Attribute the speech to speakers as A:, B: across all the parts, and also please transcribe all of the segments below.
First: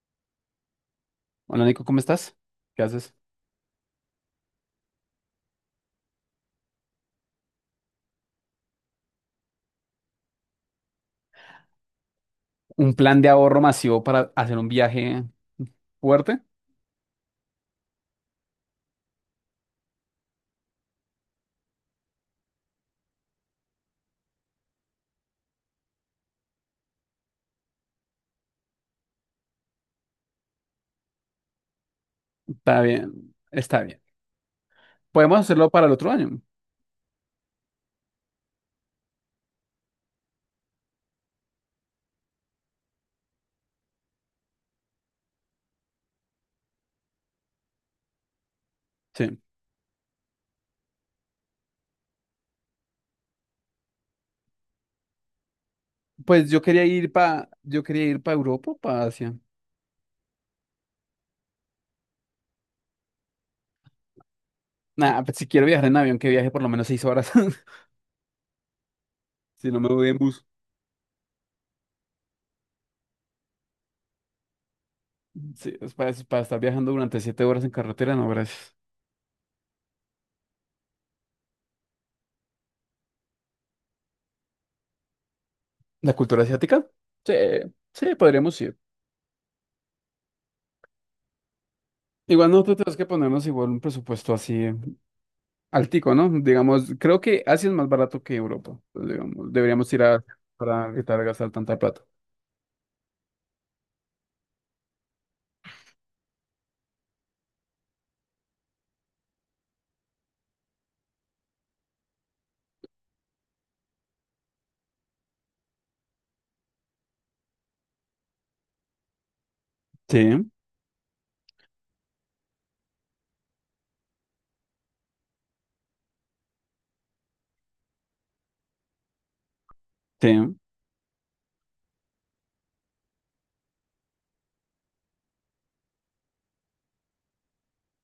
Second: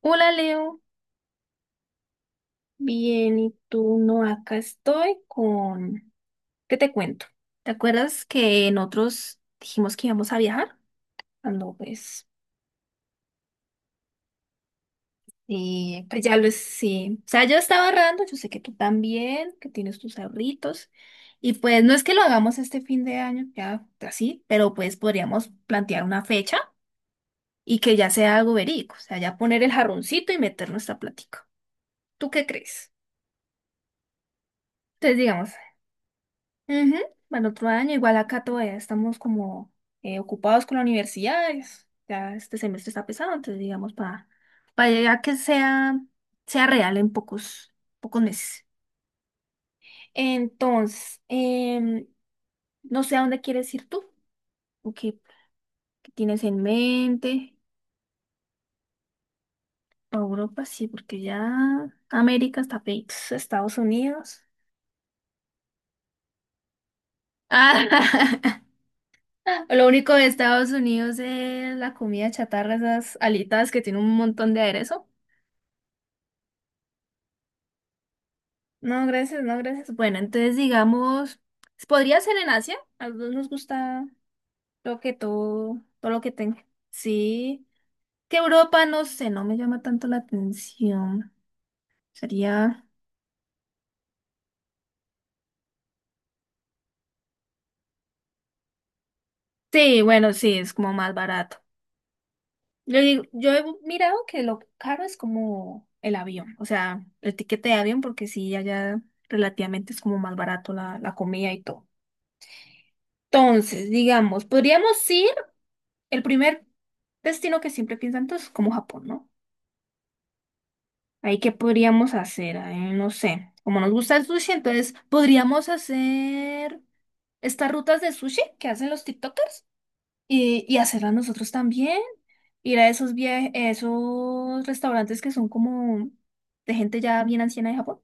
A: Hola Leo,
B: Hola Nico, ¿cómo estás? ¿Qué haces?
A: bien, ¿y tú? No, acá estoy con... ¿Qué te cuento? ¿Te acuerdas que en otros dijimos que íbamos a viajar? Cuando pues,
B: Un plan de ahorro masivo para hacer un viaje
A: y pues ya
B: fuerte.
A: lo es, sí. O sea, yo estaba ahorrando, yo sé que tú también, que tienes tus ahorritos. Y pues no es que lo hagamos este fin de año, ya así, pero pues podríamos plantear una fecha y que ya sea algo verídico. O sea, ya poner el jarroncito y meter nuestra plática. ¿Tú qué
B: Está
A: crees?
B: bien, está bien.
A: Entonces,
B: Podemos
A: digamos...
B: hacerlo para el otro año.
A: Ujú, para el otro año, igual acá todavía estamos como ocupados con la universidad, ya este semestre está pesado, entonces digamos para, llegar a que sea, sea real en pocos meses.
B: Sí.
A: Entonces, no sé a dónde quieres ir tú, o qué tienes
B: Pues yo
A: en
B: quería ir
A: mente,
B: para Europa, para Asia.
A: a Europa sí, porque ya América está Estados Unidos.
B: Nada, pues si quiero viajar en avión, que viaje por lo menos seis horas. Si no
A: Lo
B: me voy
A: único
B: en
A: de
B: bus.
A: Estados Unidos es la comida chatarra, esas alitas que tiene un montón de aderezo.
B: Sí, es para estar viajando durante siete horas en carretera, no, gracias.
A: No, gracias, no, gracias. Bueno, entonces digamos, podría ser en Asia. A los dos nos gusta lo que todo,
B: ¿La
A: lo que
B: cultura
A: tenga.
B: asiática? Sí,
A: Sí,
B: sí,
A: que
B: podríamos ir.
A: Europa, no sé, no me llama tanto la atención.
B: Igual nosotros
A: Sería...
B: tenemos que ponernos igual un presupuesto así altico, ¿no? Digamos, creo que Asia es más barato que Europa. Entonces, digamos, deberíamos ir
A: Sí,
B: a
A: bueno,
B: Asia
A: sí, es
B: para
A: como más
B: evitar gastar
A: barato.
B: tanta plata.
A: Yo digo, yo he mirado que lo caro es como el avión, o sea, el tiquete de avión, porque sí, allá relativamente es como más barato la, comida y todo. Entonces, digamos, podríamos ir el primer destino que siempre piensan todos es como Japón, ¿no?
B: Sí,
A: Ahí, ¿qué podríamos hacer? Ay, no sé. Como nos gusta el sushi, entonces podríamos hacer estas rutas de sushi que hacen los TikTokers
B: sí.
A: y hacerlas nosotros también. Ir a esos esos restaurantes que son como de gente ya bien anciana de Japón,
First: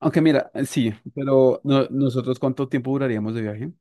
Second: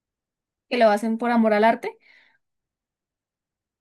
B: Aunque mira,
A: que lo
B: sí,
A: hacen por amor
B: pero
A: al arte.
B: nosotros, ¿cuánto tiempo duraríamos de viaje?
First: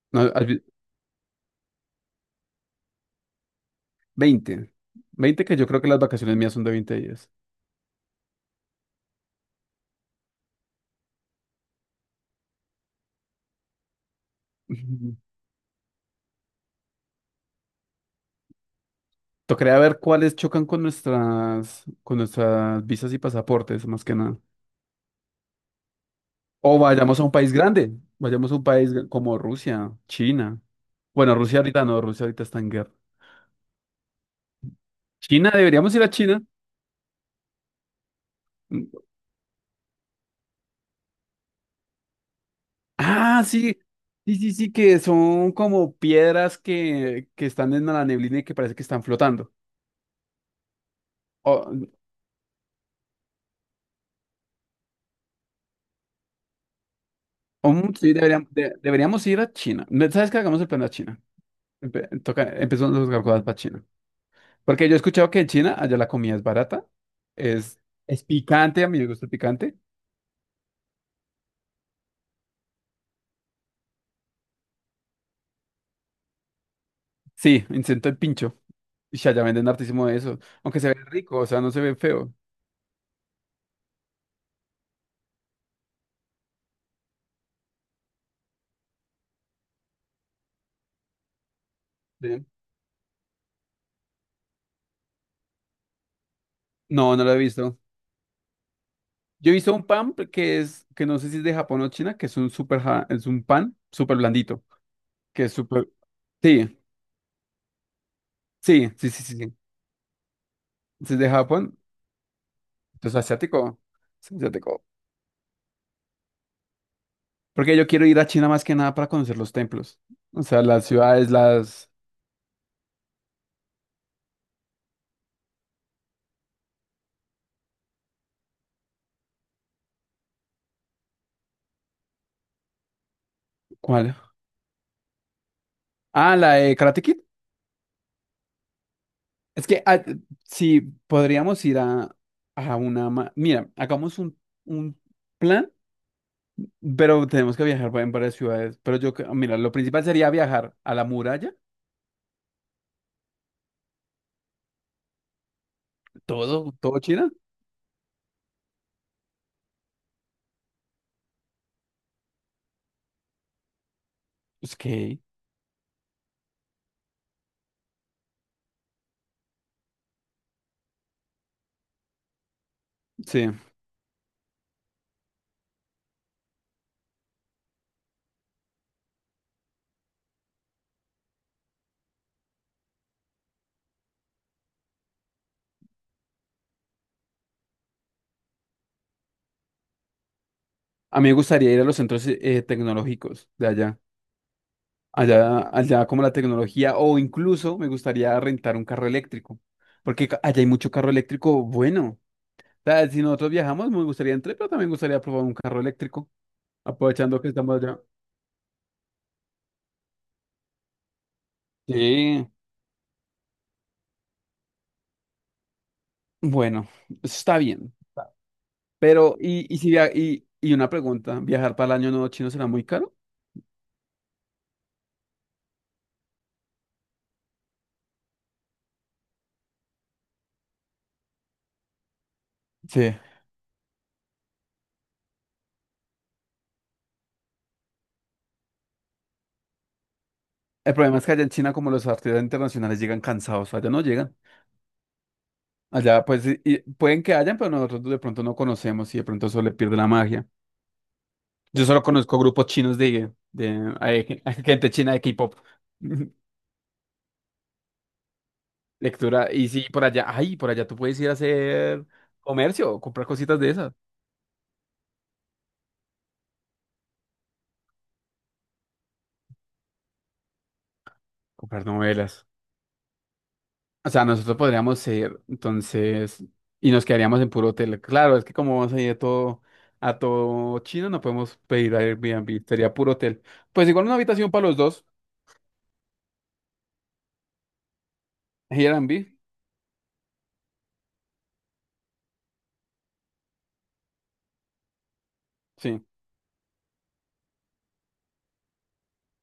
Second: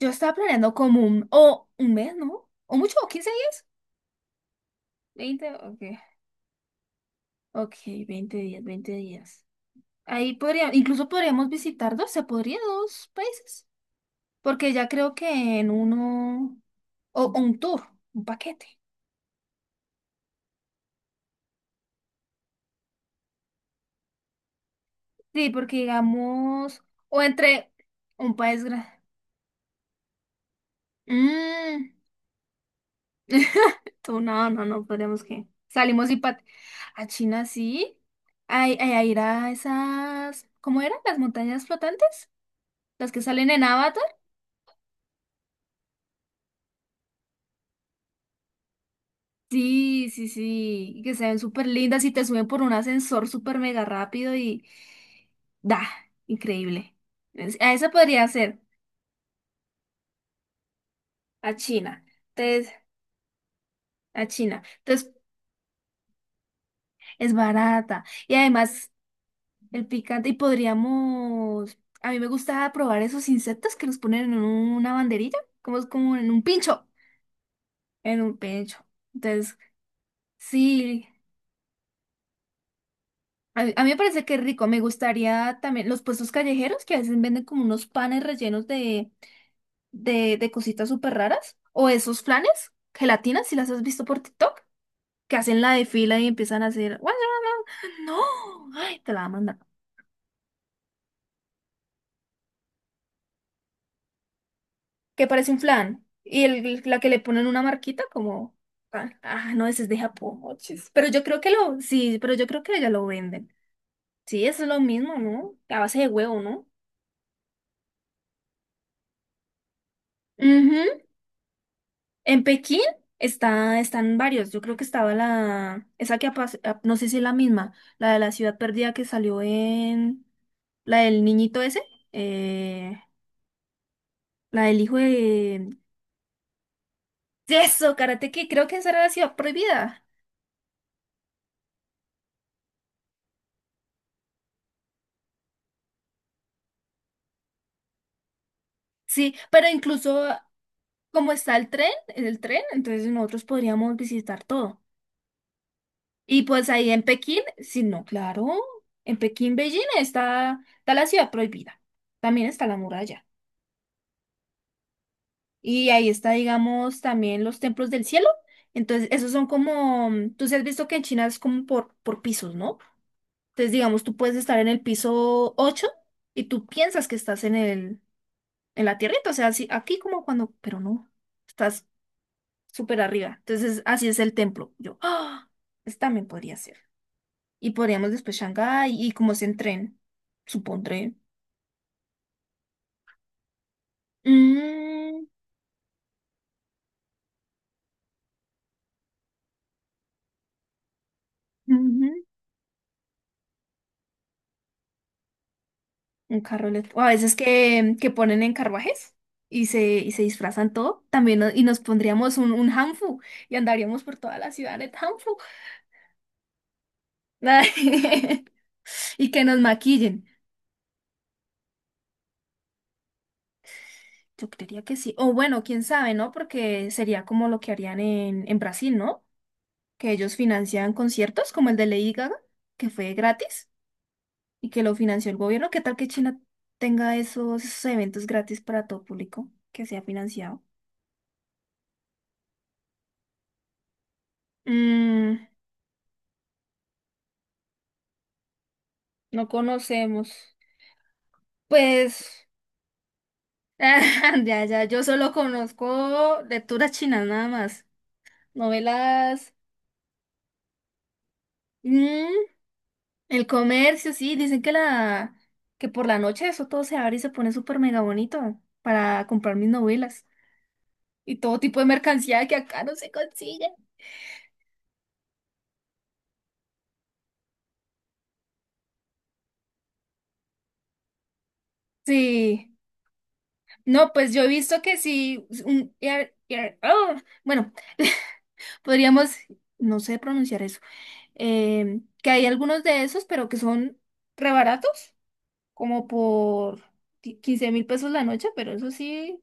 A: Yo
B: No,
A: estaba
B: has vi-
A: planeando como un, o un mes, ¿no? O mucho, o 15 días.
B: 20. 20,
A: Veinte,
B: que yo creo
A: ok.
B: que las vacaciones mías son de 20 días.
A: Ok, 20 días, 20 días. Ahí podría, incluso podríamos visitar dos, se podría dos países. Porque ya creo
B: Ujú.
A: que en uno, o, un tour, un paquete.
B: Tocaría ver cuáles chocan con con nuestras visas y pasaportes, más que nada.
A: Sí, porque
B: O
A: digamos,
B: vayamos
A: o
B: a un país
A: entre
B: grande,
A: un
B: vayamos a
A: país
B: un
A: grande.
B: país como Rusia, China. Bueno, Rusia ahorita
A: Mm.
B: no, Rusia ahorita está en guerra.
A: Tú, no, no, no, podríamos que.
B: China, deberíamos ir
A: Salimos
B: a
A: y pat
B: China.
A: a China sí. a ir a esas, ¿cómo eran? ¿Las montañas flotantes? Las que
B: Ah,
A: salen en
B: sí,
A: Avatar.
B: sí, sí, sí, que son como piedras que están en la neblina y que parece que están flotando.
A: Sí, sí, sí, y que se ven
B: O,
A: súper lindas y te suben por un ascensor súper mega rápido y da, increíble. A esa
B: sí,
A: podría ser.
B: deberíamos ir a China. ¿Sabes qué? Hagamos el plan a China.
A: A China.
B: Toca,
A: Entonces,
B: empezamos los gargoyles para China.
A: a China.
B: Porque yo he
A: Entonces,
B: escuchado que en China allá la comida es barata,
A: es
B: es,
A: barata.
B: es
A: Y
B: picante, a
A: además,
B: mí me gusta el picante.
A: el picante. Y podríamos. A mí me gusta probar esos insectos que los ponen en una banderilla, como es como en un pincho.
B: Sí, intento el
A: En un
B: pincho.
A: pincho.
B: Y allá
A: Entonces,
B: venden hartísimo de eso. Aunque se ve
A: sí.
B: rico, o sea, no se ve feo.
A: a mí, me parece que es rico. Me gustaría también los puestos callejeros que a veces venden como unos panes rellenos de cositas súper raras. O esos
B: Sí.
A: flanes, gelatinas, si las has visto por TikTok. Que hacen la de fila y empiezan a hacer,
B: No, no lo he visto.
A: no, ay, te la va a
B: Yo he
A: mandar,
B: visto un pan que no sé si es de Japón o China, que es un es un pan súper blandito,
A: que
B: que
A: parece
B: es
A: un
B: súper,
A: flan, y
B: sí,
A: el, la que le ponen una marquita como,
B: sí, sí, sí, sí, sí.
A: no, ese es de Japón, ochis. Pero
B: Si es
A: yo
B: de
A: creo que
B: Japón,
A: lo, sí, pero yo creo que ya lo
B: entonces
A: venden.
B: asiático, sí,
A: Sí, eso es lo
B: asiático.
A: mismo, ¿no? A base de huevo, ¿no?
B: Porque yo quiero ir a China más que nada para conocer los templos, o sea, las
A: Ujú.
B: ciudades,
A: En Pekín está, están varios. Yo creo que estaba la, esa que no sé si es la misma, la de la ciudad perdida que salió en, la del niñito ese, eh,
B: ¿cuál?
A: la del hijo de,
B: Ah, la de Karate Kid.
A: eso, Karate Kid, creo que esa era la ciudad
B: Es que, ah,
A: prohibida.
B: sí, podríamos ir mira, hagamos un plan, pero tenemos que viajar en varias ciudades, pero yo,
A: Sí,
B: mira,
A: pero
B: lo principal
A: incluso
B: sería viajar a la
A: como
B: muralla.
A: está el tren, entonces nosotros podríamos visitar todo. Y pues
B: ¿Todo?
A: ahí
B: ¿Todo
A: en
B: China?
A: Pekín, sí, no, claro, en Pekín, Beijing está, está la ciudad prohibida. También está la muralla.
B: Ok,
A: Y ahí está, digamos, también los templos del cielo. Entonces, esos son como, mm, tú sí has visto que en China es como por pisos, ¿no?
B: sí.
A: Entonces, digamos, tú puedes estar en el piso 8 y tú piensas que estás en el, en la tierrita, o sea, así, aquí como cuando, pero no, estás súper arriba. Entonces, así es el templo. Yo, ah, esta también podría ser. Y podríamos después Shanghái y como es en tren, supondré.
B: A mí me gustaría ir a los centros tecnológicos de allá.
A: Mm,
B: Allá como la tecnología, o incluso me gustaría rentar un carro eléctrico, porque allá hay mucho carro eléctrico
A: ujú,
B: bueno. O sea, si nosotros viajamos, me gustaría entrar, pero también me gustaría probar un carro eléctrico,
A: un carro eléctrico. O a veces
B: aprovechando que estamos
A: que,
B: allá.
A: que ponen en carruajes y se disfrazan todo. También y nos pondríamos
B: Sí,
A: un hanfu y andaríamos por toda la ciudad en hanfu.
B: bueno, eso está bien.
A: Y
B: Pero,
A: que nos
B: y si via-
A: maquillen.
B: y una pregunta, ¿viajar para el año nuevo chino será muy caro?
A: Yo creería que sí. O bueno, quién sabe, ¿no? Porque sería como lo que harían en, Brasil, ¿no? Que ellos financian conciertos como el de Lady Gaga, que fue
B: Sí.
A: gratis y que lo financió el gobierno. ¿Qué tal que China tenga esos eventos gratis para todo público que sea financiado?
B: El problema es que allá en China, como los artistas internacionales llegan cansados, allá no llegan.
A: Mm,
B: Allá, pues, y pueden que hayan, pero nosotros de pronto no conocemos y de pronto
A: no
B: eso le pierde la
A: conocemos.
B: magia. Yo solo conozco
A: Pues,
B: grupos chinos hay
A: ya, ya,
B: gente
A: yo
B: china de
A: solo
B: K-pop.
A: conozco lecturas chinas nada más.
B: Lectura.
A: Novelas.
B: Y sí, por allá, ay, por allá tú puedes ir a hacer
A: Mm,
B: comercio, comprar
A: el
B: cositas de esas,
A: comercio, sí, dicen que la que por la noche eso todo se abre y se pone súper mega bonito para comprar mis novelas y todo tipo
B: comprar
A: de mercancía
B: novelas.
A: que acá no se consigue.
B: O sea, nosotros podríamos ser entonces, y nos quedaríamos en puro hotel. Claro, es que como vamos a ir a todo chino, no podemos pedir Airbnb,
A: Sí.
B: sería puro hotel. Pues igual
A: No,
B: una
A: pues yo he
B: habitación para los
A: visto que
B: dos,
A: sí oh, bueno,
B: Airbnb,
A: podríamos, no sé pronunciar eso, que hay algunos de esos, pero que son rebaratos,
B: sí.
A: como por 15.000 pesos la noche, pero eso sí,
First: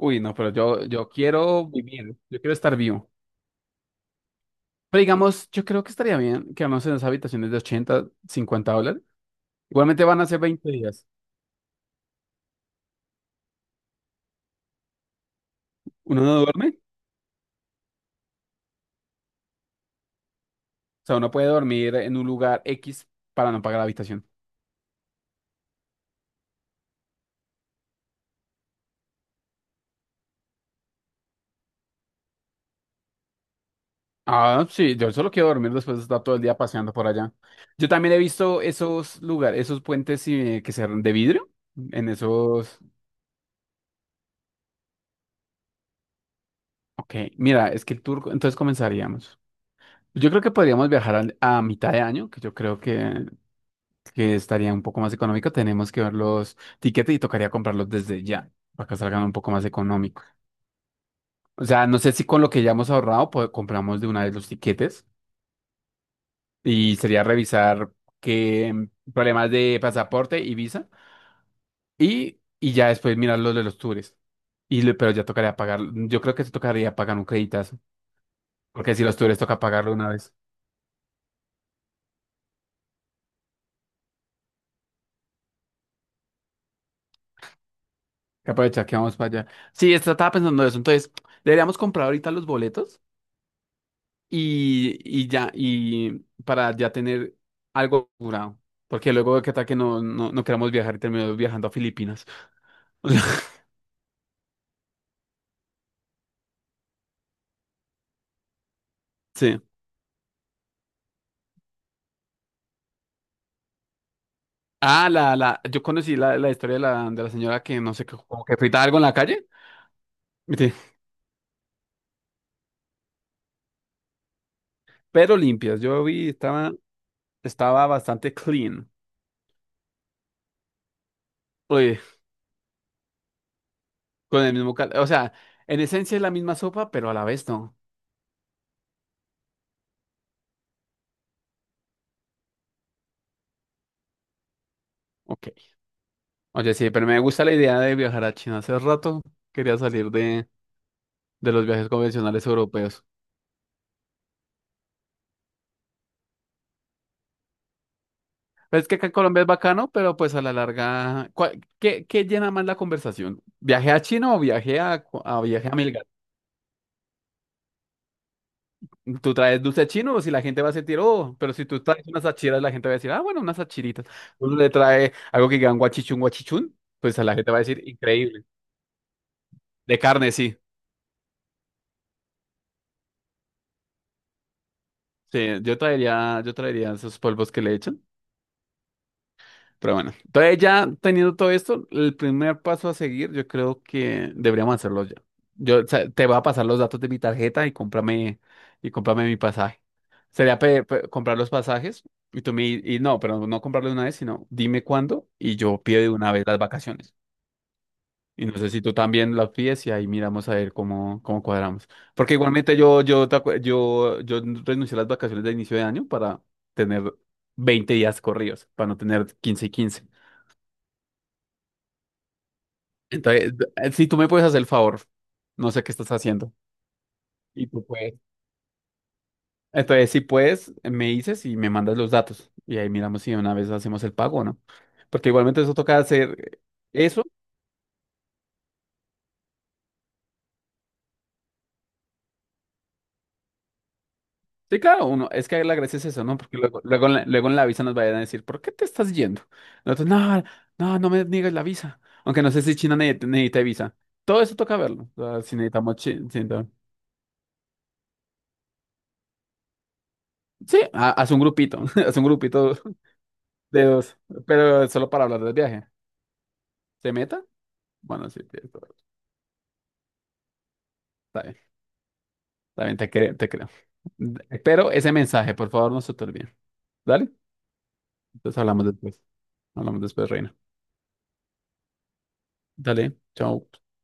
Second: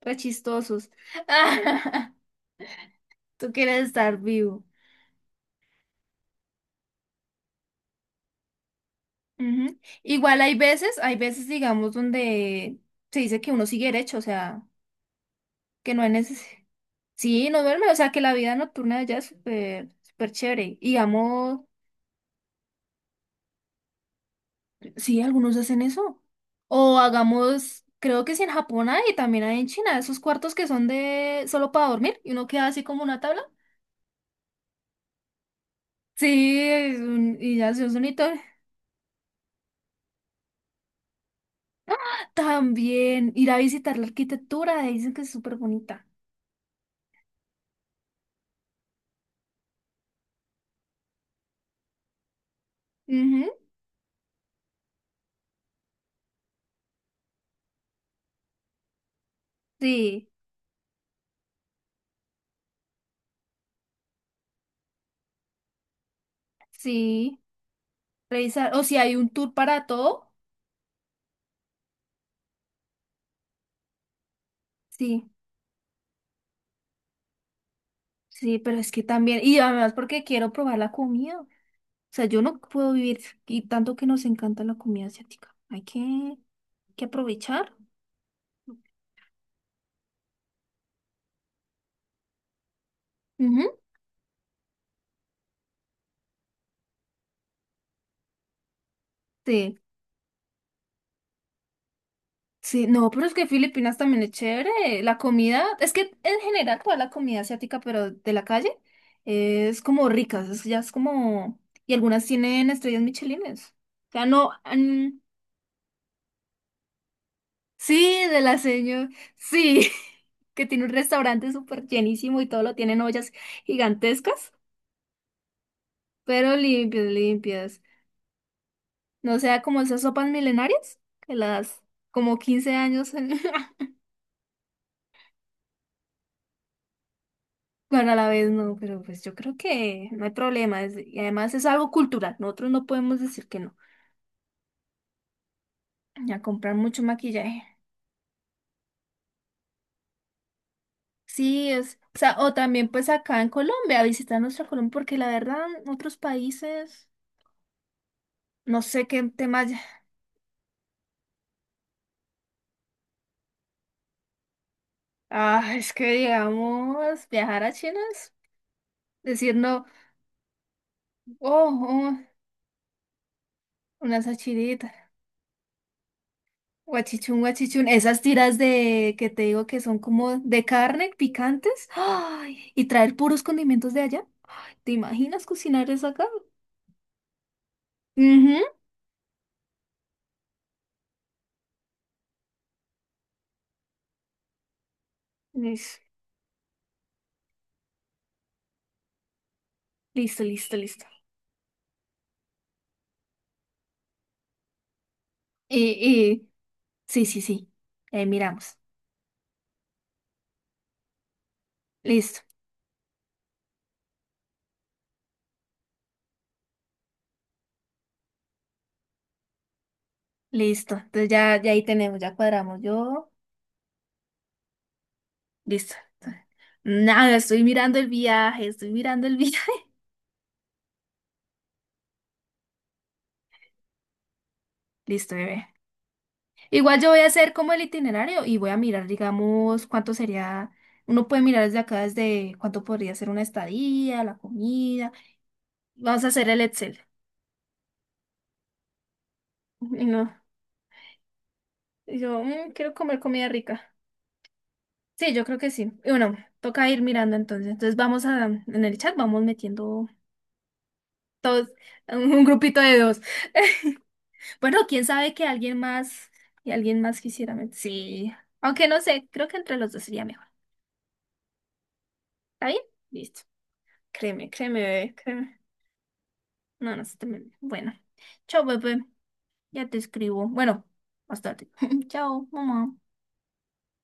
A: re
B: no,
A: chistosos.
B: yo quiero vivir, yo quiero estar vivo.
A: ¿Tú quieres estar vivo?
B: Pero digamos, yo creo que estaría bien quedarnos en esas habitaciones de 80 50 dólares.
A: Ujú.
B: Igualmente van a ser
A: Igual
B: 20 días.
A: hay veces, digamos, donde se dice que uno sigue derecho, o sea, que no hay
B: Uno no
A: necesidad.
B: duerme, o
A: Sí, no duerme, o sea, que la vida nocturna de allá es súper, súper chévere. Y
B: sea, uno puede
A: digamos,
B: dormir en un lugar X para no pagar la habitación.
A: sí, algunos hacen eso. O hagamos, creo que sí en Japón hay, y también hay en China, esos cuartos que son de solo para dormir, y uno queda así como una tabla.
B: Ah, sí, yo solo quiero dormir después de estar todo el día
A: Sí,
B: paseando
A: es
B: por allá.
A: y ya se
B: Yo
A: hace un
B: también he
A: hito.
B: visto esos lugares, esos puentes que se de vidrio, en esos...
A: También ir a visitar la arquitectura, dicen que es súper bonita.
B: Ok, mira, es que el tour, entonces comenzaríamos. Yo creo que podríamos viajar a mitad de año, que yo creo
A: Ujú,
B: que estaría un poco más económico, tenemos que ver los tiquetes y tocaría comprarlos desde ya, para que salgan un poco más económicos.
A: sí,
B: O sea, no sé si con lo que ya hemos ahorrado, pues compramos de una vez los tiquetes y sería
A: sí.
B: revisar qué
A: Revisar, o si hay un
B: problemas
A: tour
B: de
A: para todo.
B: pasaporte y visa y ya después mirar los de los tours. Y, pero ya
A: Sí,
B: tocaría pagar, yo creo que se tocaría pagar un creditazo,
A: sí, pero es
B: porque
A: que
B: si los tours
A: también, y
B: toca
A: además
B: pagarlo una
A: porque
B: vez.
A: quiero probar la comida. O sea, yo no puedo vivir, y tanto que nos encanta la comida asiática. Hay que aprovechar.
B: Que aprovechar que vamos para allá. Sí, esto estaba pensando eso, entonces, ¿deberíamos comprar ahorita los boletos?
A: Ujú,
B: Y para ya tener algo curado. Porque luego, ¿qué tal que
A: sí,
B: no queramos viajar y terminamos viajando a Filipinas?
A: sí, no, pero es que Filipinas también es chévere. La comida, es que en general toda la comida asiática, pero de la calle,
B: O sea, sí.
A: es como rica, ya es como, y algunas tienen estrellas michelines. O sea, no,
B: Ah,
A: mm,
B: yo conocí la historia de de la señora que no sé, qué,
A: sí, de
B: como que
A: la
B: frita algo en
A: señora.
B: la calle,
A: Sí, que
B: sí,
A: tiene un restaurante súper llenísimo y todo lo tienen ollas gigantescas,
B: pero limpias. Yo vi,
A: pero
B: estaba,
A: limpias, limpias.
B: estaba bastante clean.
A: No sea como esas sopas milenarias, que las
B: Oye,
A: como 15 años.
B: con el mismo o sea, en esencia es la misma sopa, pero a la vez no.
A: Bueno, a la vez no, pero pues yo creo que no hay problema. Y además es algo cultural. Nosotros no podemos decir que no.
B: Ok.
A: Y a
B: Oye,
A: comprar
B: sí,
A: mucho
B: pero me gusta la
A: maquillaje.
B: idea de viajar a China. Hace rato quería salir de los
A: Sí,
B: viajes
A: es. O sea,
B: convencionales
A: o también
B: europeos.
A: pues acá en Colombia, visitar nuestra Colombia, porque la verdad, otros países, no
B: Pues es que
A: sé
B: acá en
A: qué
B: Colombia es
A: temas.
B: bacano, pero pues a la larga, qué, ¿qué llena más la conversación? ¿Viaje a China o viaje a viaje
A: Ah,
B: a
A: es
B: Milgar?
A: que digamos, viajar a China es
B: ¿Tú
A: decir
B: traes
A: no,
B: dulce chino o si la gente va a sentir, oh, pero si
A: oh,
B: tú traes
A: oh,
B: unas achiras, la gente va a decir, ah, bueno, unas achiritas.
A: una
B: Uno le
A: sachirita,
B: trae algo que digan guachichun, guachichun, pues a la
A: guachichún,
B: gente va a decir,
A: guachichún, esas
B: increíble.
A: tiras de que te digo que son
B: De carne,
A: como
B: sí.
A: de carne, picantes, ay, y traer puros condimentos de allá. ¿Te
B: Sí,
A: imaginas cocinar eso acá?
B: yo traería esos polvos que le echan.
A: Mhm.
B: Pero bueno, entonces ya teniendo todo esto, el primer paso a seguir, yo creo que deberíamos hacerlo ya. Yo, o
A: Listo,
B: sea, te voy a pasar los datos de mi tarjeta y y cómprame mi pasaje.
A: listo,
B: Sería
A: listo, listo.
B: comprar los pasajes y no, pero no comprarlo de una vez, sino dime cuándo y yo
A: Y,
B: pido de una vez
A: y,
B: las vacaciones.
A: sí, sí, sí, ahí
B: Y no sé
A: miramos.
B: si tú también las pides y ahí miramos a ver cómo, cómo cuadramos. Porque
A: Listo,
B: igualmente yo, yo, te acu- yo renuncié a las vacaciones de inicio de año para tener 20 días corridos, para no tener 15 y quince.
A: listo. Entonces ya, ya ahí tenemos, ya cuadramos. Yo,
B: Entonces, si tú me puedes hacer el favor, no sé qué
A: listo.
B: estás haciendo.
A: Nada, estoy
B: Y tú
A: mirando el
B: puedes.
A: viaje, estoy mirando el viaje.
B: Entonces, si puedes, me dices y me mandas los datos. Y ahí miramos si de una vez hacemos el pago o no. Porque
A: Listo,
B: igualmente
A: bebé.
B: eso toca hacer
A: Igual yo voy
B: eso.
A: a hacer como el itinerario y voy a mirar, digamos, cuánto sería, uno puede mirar desde acá, desde cuánto podría ser una estadía, la
B: Sí, claro,
A: comida.
B: uno, es que la gracia es eso,
A: Vamos a
B: ¿no?
A: hacer
B: Porque
A: el Excel.
B: luego en la visa nos vayan a decir, ¿por qué te estás yendo?
A: Y
B: Nosotros,
A: no,
B: no me niegues la visa.
A: y
B: Aunque
A: yo
B: no sé
A: "Mm,
B: si
A: quiero
B: China
A: comer comida
B: necesita
A: rica".
B: visa. Todo eso toca verlo. O
A: Sí,
B: sea,
A: yo
B: si
A: creo que sí.
B: necesitamos
A: Y bueno,
B: si
A: toca ir mirando entonces. Entonces vamos a, en el chat vamos metiendo
B: sí, haz un
A: todos,
B: grupito, haz un
A: un
B: grupito
A: grupito de dos.
B: de dos,
A: Bueno,
B: pero
A: quién
B: solo para
A: sabe
B: hablar
A: que
B: del
A: alguien
B: viaje.
A: más, y alguien
B: ¿Se
A: más
B: meta?
A: quisiera
B: Bueno,
A: sí,
B: sí, tienes
A: aunque
B: toda.
A: no sé, creo que entre los dos sería mejor.
B: Está bien,
A: ¿Está bien?
B: está bien, te creo,
A: Listo.
B: te creo.
A: Créeme, créeme,
B: Pero ese
A: bebé,
B: mensaje,
A: créeme.
B: por favor, no se te olvide.
A: No, no se te
B: Dale,
A: me... Bueno,
B: entonces
A: chao,
B: hablamos
A: bebé.
B: después.
A: Ya te
B: Hablamos después,
A: escribo.
B: Reina.
A: Bueno, más tarde. Chao, mamá.
B: Dale, chao.